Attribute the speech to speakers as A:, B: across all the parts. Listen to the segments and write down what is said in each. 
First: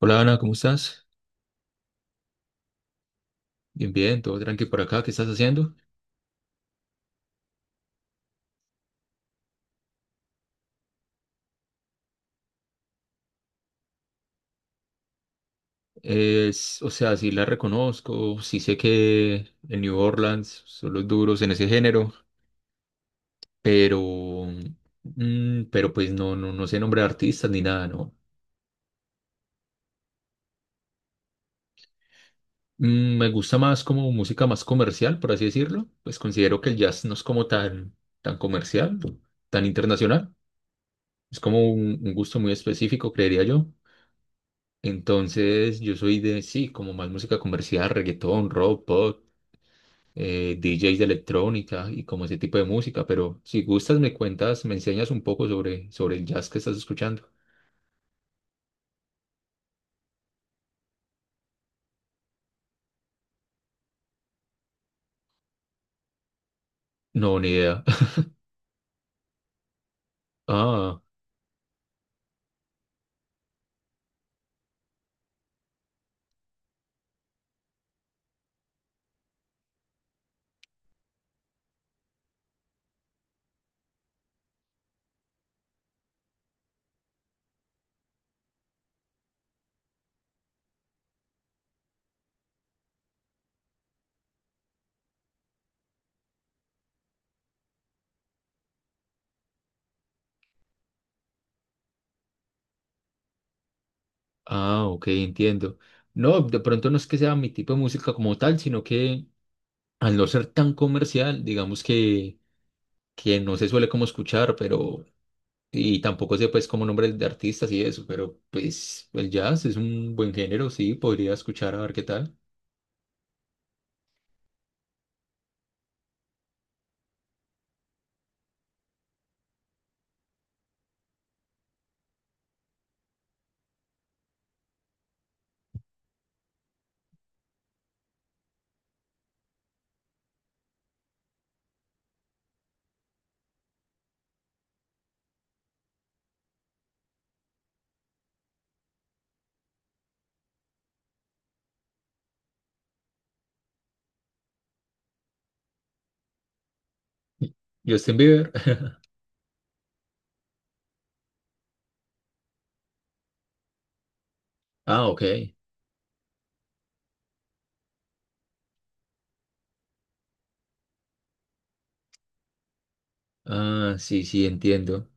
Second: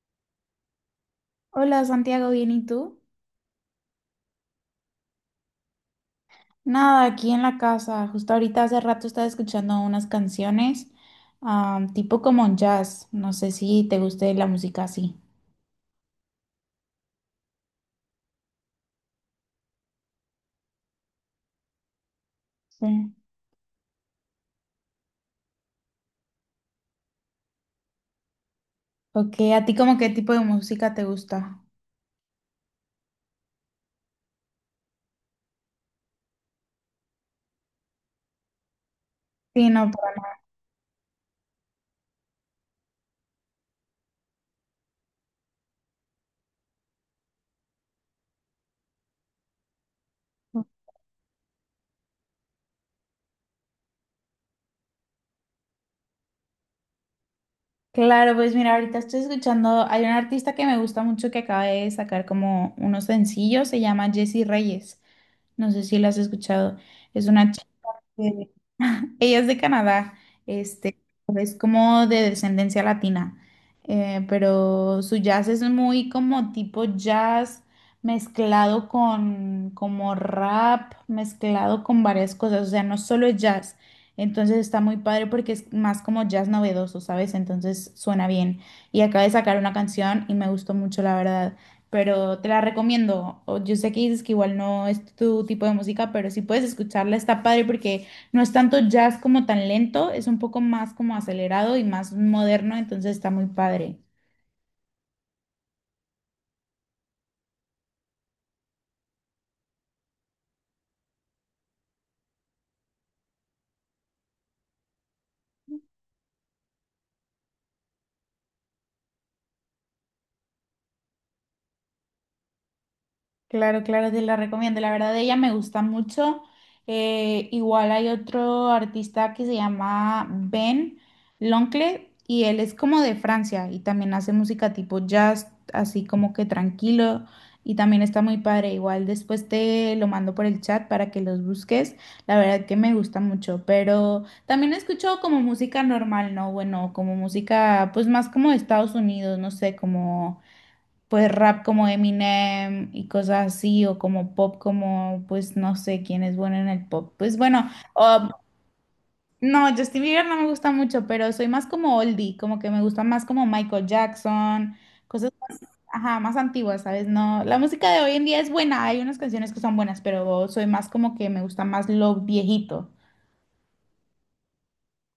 A: Hola Ana, ¿cómo estás?
B: Hola Santiago, ¿bien y tú?
A: Bien, bien, todo tranqui por acá, ¿qué estás haciendo?
B: Nada, aquí en la casa. Justo ahorita hace rato estaba escuchando unas canciones, tipo como jazz. No sé si te guste la música así.
A: Es, o sea, sí la reconozco, sí sé que en New Orleans son los duros en ese género,
B: Sí.
A: pero, pero pues no, no sé nombre de artistas ni nada, ¿no?
B: Ok, ¿a ti como qué tipo de música te gusta?
A: Me gusta más como música más comercial, por así decirlo, pues considero que el jazz no es como tan, tan comercial, tan
B: Sí, no, para
A: internacional, es como un gusto muy específico, creería yo. Entonces, yo soy de, sí, como más música comercial, reggaetón, rock, pop,
B: mí.
A: DJs de electrónica y como ese tipo de música, pero si gustas me cuentas, me enseñas un poco sobre, sobre el jazz que estás escuchando.
B: Claro, pues mira, ahorita estoy escuchando, hay un artista que me gusta mucho que acaba de sacar como unos sencillos, se llama Jessie Reyes. No sé si lo has escuchado. Es
A: No, ni
B: una
A: idea.
B: Eh, Ella es de Canadá, este,
A: Ah,
B: es como de descendencia latina, pero su jazz es muy como tipo jazz mezclado con como rap, mezclado con varias cosas, o sea, no solo es jazz, entonces está muy padre porque es más como jazz novedoso, ¿sabes? Entonces suena bien. Y acaba de sacar una canción y me gustó mucho, la verdad, pero te la recomiendo. O- Yo sé que dices que igual no es tu tipo de música, pero si puedes escucharla está padre porque... No es tanto jazz como tan lento, es un poco más como acelerado y más moderno, entonces está muy padre.
A: ah, ok, entiendo. No, de pronto no es que sea mi tipo de música como tal, sino que al no ser tan comercial, digamos que no se suele como escuchar, pero, y tampoco sé pues como nombres de artistas y eso, pero pues el jazz es un buen género, sí, podría escuchar a ver qué tal.
B: Claro, claro, te la recomiendo. La verdad, ella me gusta mucho. Igual hay otro artista que se llama Ben Loncle y él es como de Francia y también hace música tipo jazz, así como que tranquilo y también está muy padre. Igual después te lo mando por el chat para que los busques. La verdad que me gusta mucho, pero también escucho como música normal, ¿no? Bueno, como música pues más como de Estados Unidos, no sé, como pues rap como Eminem y cosas así, o como pop como, pues no sé quién es bueno en el pop. Pues bueno,
A: Justin
B: o-
A: Bieber.
B: no, Justin Bieber no me gusta mucho, pero soy más como oldie, como que me gusta más como Michael Jackson,
A: Ah, ok.
B: cosas, ajá, más antiguas, ¿sabes? No, la música de hoy en día es buena, hay unas canciones que son buenas, pero soy más como que me gusta más lo viejito.
A: Ah, sí, sí, entiendo.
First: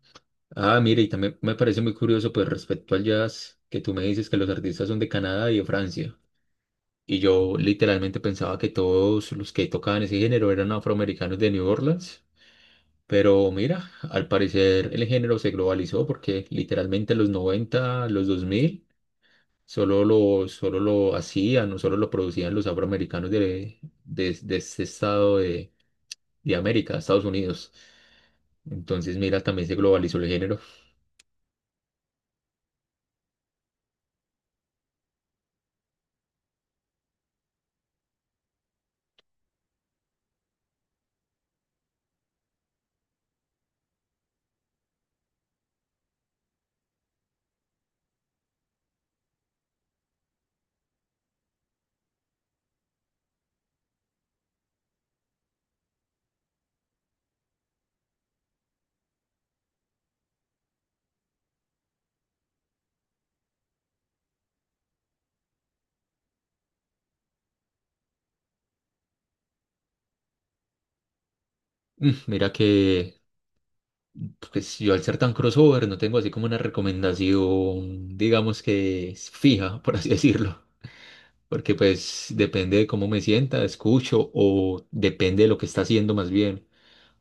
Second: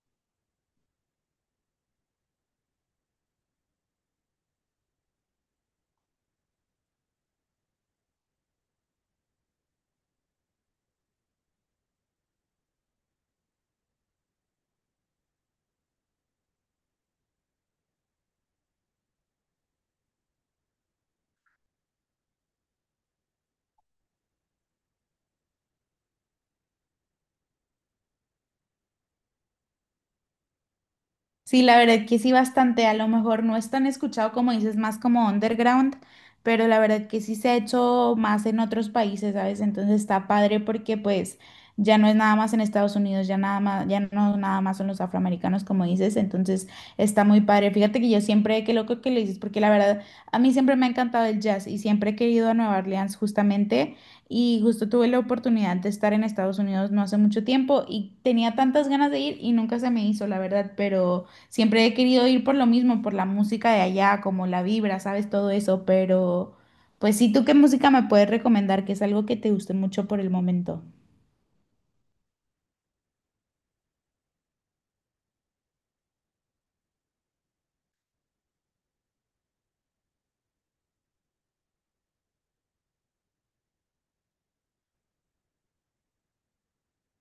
A: Ah, mire, y también me parece muy curioso, pues respecto al jazz, que tú me dices que los artistas son de Canadá y de Francia. Y yo literalmente pensaba que todos los que tocaban ese género eran afroamericanos de New Orleans. Pero mira, al parecer el género se globalizó porque literalmente en los 90, los 2000, solo lo hacían o solo lo producían los afroamericanos de este estado de América, Estados Unidos. Entonces, mira, también se globalizó el género.
B: Sí, la verdad que sí, bastante. A lo mejor no es tan escuchado como dices, más como underground, pero la verdad que sí se ha hecho más en otros países, ¿sabes? Entonces está padre porque pues ya no es nada más en Estados Unidos, ya nada más, ya no nada más son los afroamericanos como dices, entonces está muy padre. Fíjate que yo siempre, qué loco que lo dices, porque la verdad a mí siempre me ha encantado el jazz y siempre he querido a Nueva Orleans justamente. Y justo tuve la oportunidad de estar en Estados Unidos no hace mucho tiempo y tenía tantas ganas de ir y nunca se me hizo, la verdad, pero siempre he querido ir por lo mismo, por la música de allá, como la vibra, sabes, todo eso, pero pues sí, ¿tú qué música me puedes recomendar? Que es algo que te guste mucho por el momento.
A: Mira que, pues yo al ser tan crossover no tengo así como una recomendación, digamos que es fija, por así decirlo, porque pues depende de cómo me sienta, escucho o depende de lo que está haciendo más bien.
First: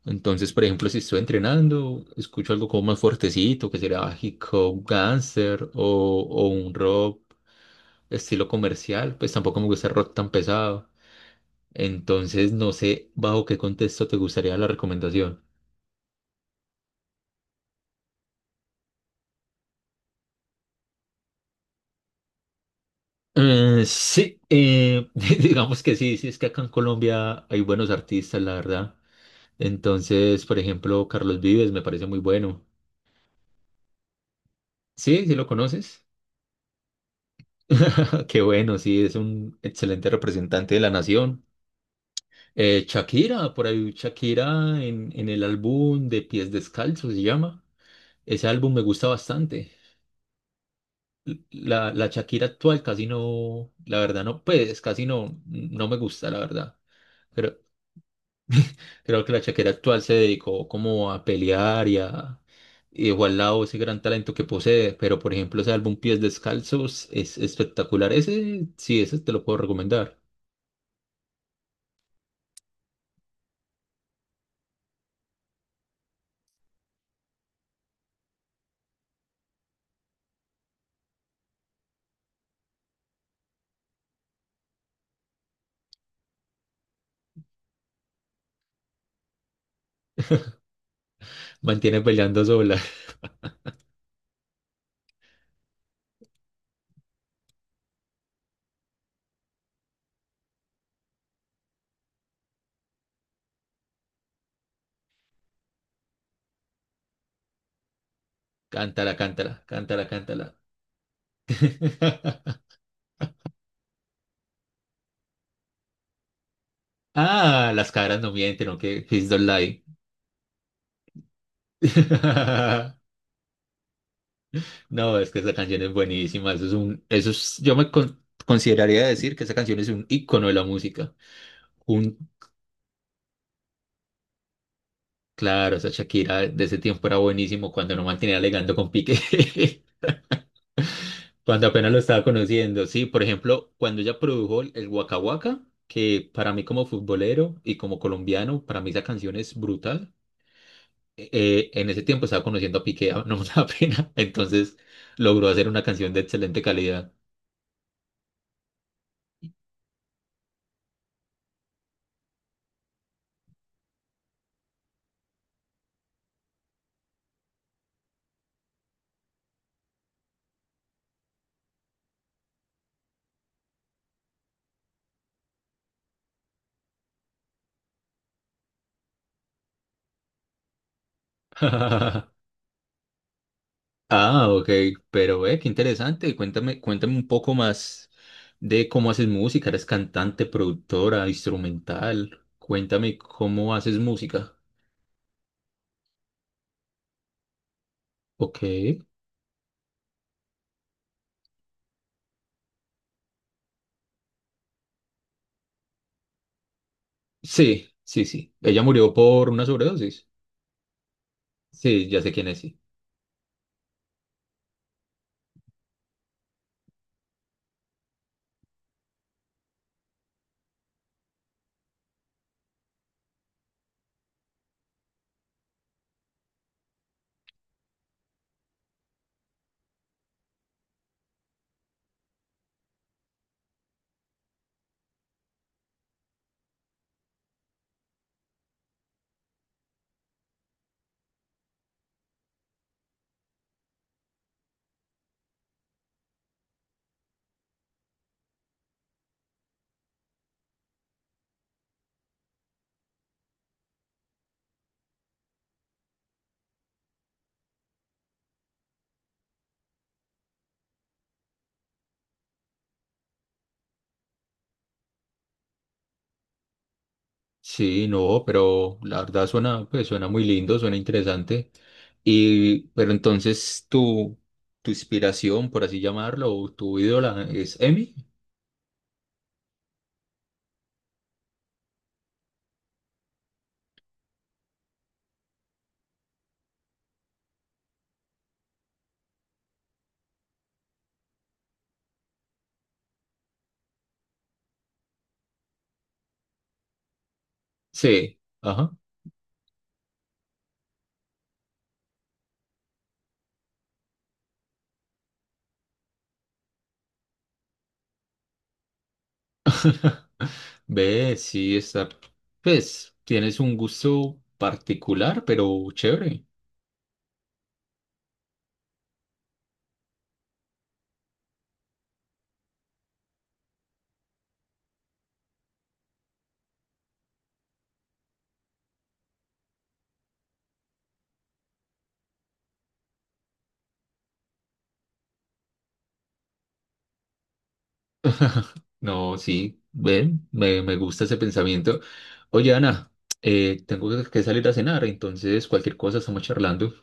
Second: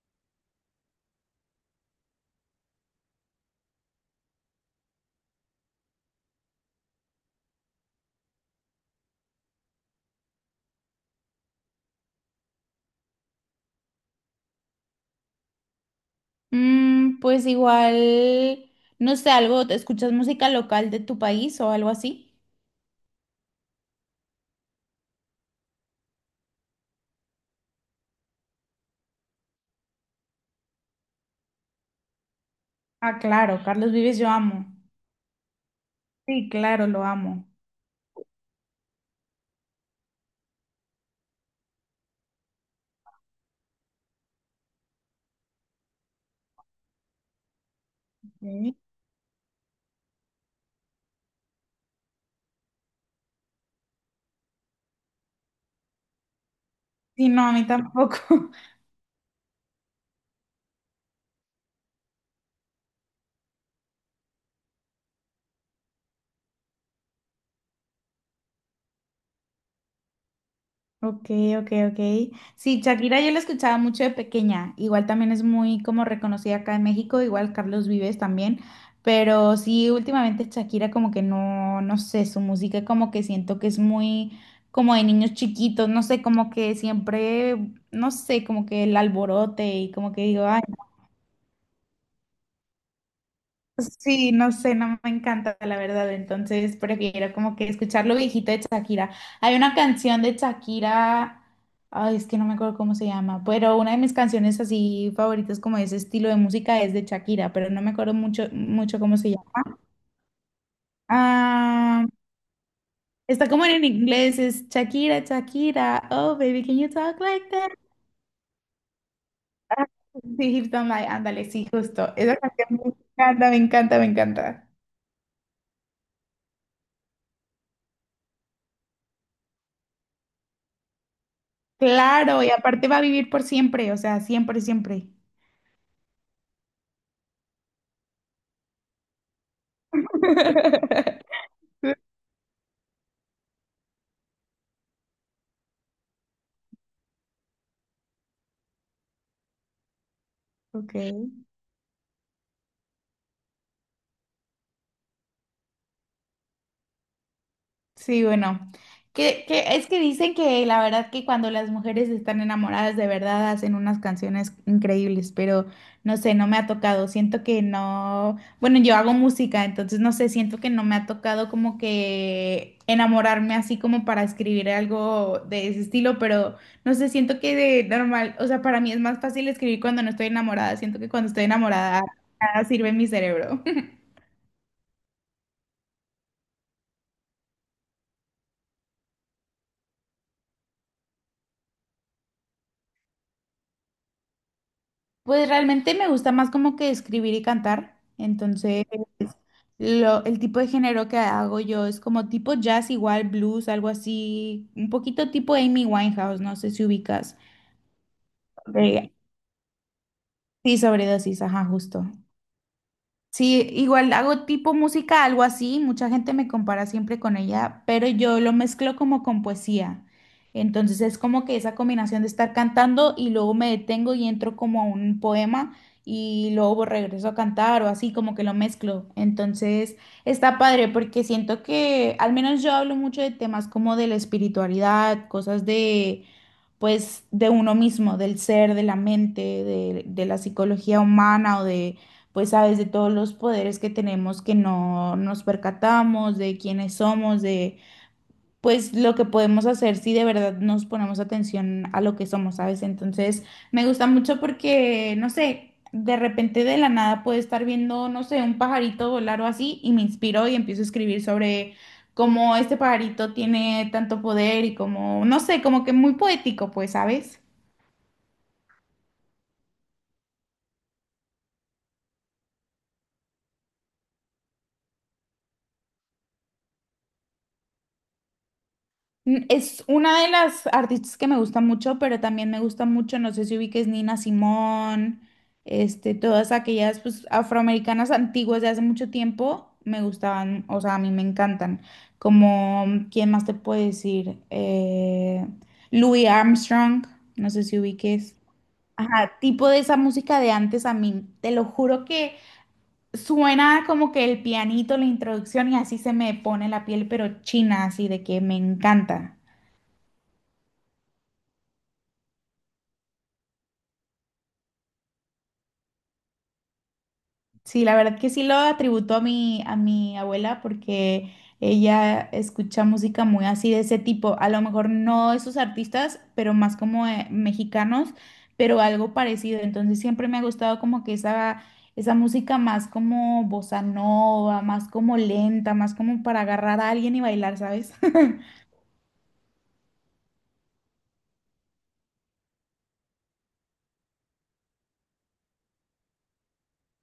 A: Entonces, por ejemplo, si estoy entrenando, escucho algo como más fuertecito, que será hip hop, gangster o un rock estilo comercial, pues tampoco me gusta el rock tan pesado. Entonces, no sé bajo qué contexto te gustaría la recomendación.
B: Pues igual, no sé, algo, ¿te ¿escuchas música local de tu país o algo así?
A: Sí, digamos que sí, sí, es que acá en Colombia hay buenos artistas, la verdad. Entonces, por ejemplo, Carlos Vives me parece muy bueno.
B: Ah, claro, Carlos Vives yo amo.
A: Sí, sí lo conoces.
B: Sí, claro, lo amo.
A: Qué bueno, sí, es un excelente representante de la nación. Shakira, por ahí Shakira en el álbum de Pies Descalzos se llama. Ese álbum
B: Ok.
A: me gusta bastante. La Shakira actual casi no, la verdad no, pues casi no, no me gusta, la verdad.
B: Sí, no, a
A: Pero,
B: mí tampoco.
A: creo que la Shakira actual se dedicó como a pelear y a y dejó al lado ese gran talento que posee, pero por ejemplo ese álbum Pies Descalzos es espectacular. Ese sí, ese te lo puedo recomendar.
B: Ok, ok, ok. Sí, Shakira yo la escuchaba mucho de pequeña. Igual también es muy como reconocida acá en México, igual Carlos Vives también. Pero sí, últimamente Shakira como que no, no sé, su música como que siento que es muy como de niños chiquitos, no sé, como que siempre, no sé, como que el alborote y como que digo, ay.
A: Mantiene peleando sola.
B: Sí, no sé, no me encanta la verdad, entonces prefiero como que escuchar lo viejito de Shakira. Hay una canción de Shakira, ay, es que no me acuerdo cómo se llama, pero una de mis canciones así favoritas como de ese estilo de música es de Shakira, pero no me acuerdo mucho, mucho
A: Cántala,
B: cómo se
A: cántala,
B: llama.
A: cántala, cántala.
B: Ah, está como en inglés, es Shakira, Shakira, oh baby, can you talk like that?
A: Ah, las caras no mienten, aunque Please don't lie.
B: Ah, Sí, Hips Don't Lie, ándale, sí, justo. Esa canción me encanta, me encanta, me encanta.
A: No, es que esa canción es buenísima. Eso es- consideraría decir que esa canción es un icono de la música.
B: Claro, y aparte va a vivir por siempre, o sea, siempre, siempre.
A: Claro, esa Shakira de ese tiempo era buenísimo cuando no mantenía legando con Piqué, cuando apenas lo estaba conociendo. Sí, por ejemplo, cuando ella produjo el Waka Waka, que para mí como futbolero y como colombiano, para mí esa canción es brutal.
B: Ok.
A: En ese tiempo estaba conociendo a Piqué, no me da pena, entonces logró hacer una canción de excelente calidad.
B: Sí, bueno, que es que dicen que la verdad que cuando las mujeres están enamoradas de verdad hacen unas canciones increíbles, pero no sé, no me ha tocado, siento que no, bueno, yo hago música, entonces no sé, siento que no me ha tocado como que enamorarme así como para escribir algo de ese estilo, pero no sé, siento que de normal, o sea, para mí es más fácil escribir cuando no estoy enamorada, siento que cuando estoy enamorada nada sirve en mi cerebro.
A: Ah, ok, pero ve, qué interesante. Cuéntame, cuéntame un poco más de cómo haces música. ¿Eres cantante, productora, instrumental? Cuéntame cómo haces música.
B: Pues realmente me gusta más como que escribir y cantar,
A: Ok.
B: entonces... el tipo de género que hago yo es como tipo jazz, igual blues, algo así, un poquito tipo Amy Winehouse, no sé si ubicas.
A: Sí, sí, sí. Ella
B: De-
A: murió por una sobredosis.
B: sí, sobredosis, ajá, justo.
A: Sí, ya sé quién es, sí.
B: Sí, igual hago tipo música, algo así, mucha gente me compara siempre con ella, pero yo lo mezclo como con poesía. Entonces es como que esa combinación de estar cantando y luego me detengo y entro como a un poema y luego regreso a cantar o así, como que lo mezclo. Entonces está padre porque siento que al menos yo hablo mucho de temas como de la espiritualidad, cosas de pues de uno mismo, del ser, de la mente, de la psicología humana o de pues sabes de todos los poderes que tenemos que no nos percatamos, de quiénes somos, de pues lo que podemos hacer si de verdad nos ponemos atención a lo que somos, ¿sabes? Entonces me gusta mucho porque, no sé, de repente de la nada puedo estar viendo, no sé, un pajarito volar o así y me inspiro y empiezo a escribir sobre cómo este pajarito tiene tanto poder y como, no sé, como que muy poético, pues, ¿sabes?
A: Sí, no, pero la verdad suena, pues suena muy lindo, suena interesante. Y, pero entonces tu inspiración, por así llamarlo, o tu ídola es Emi.
B: Mm, es una de las artistas que me gusta mucho, pero también me gusta mucho, no sé si ubiques Nina Simón, todas aquellas pues, afroamericanas antiguas de hace mucho tiempo, me gustaban, o sea, a mí me encantan. Como, ¿quién más te puede decir? Louis Armstrong, no sé si ubiques.
A: Sí, ajá.
B: Ajá, tipo de esa música de antes a mí, te lo juro que suena como que el pianito, la introducción y así se me pone la piel, pero china, así de que me encanta.
A: Ve, sí, está. Pues tienes un gusto particular, pero chévere.
B: Sí, la verdad que sí lo atributo a mi abuela porque ella escucha música muy así de ese tipo. A lo mejor no esos artistas, pero más como mexicanos, pero algo parecido. Entonces siempre me ha gustado como que esa música más como bossa nova, más como lenta, más como para agarrar a alguien y bailar, ¿sabes?
A: No, sí, ven, me gusta ese pensamiento. Oye, Ana, tengo que salir a cenar, entonces cualquier cosa estamos charlando.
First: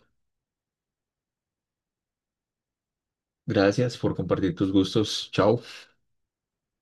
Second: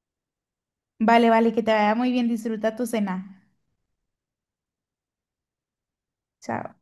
B: Vale, vale, que te vaya muy bien. Disfruta tu cena.
A: Gracias por compartir tus gustos. Chao.
B: Chao.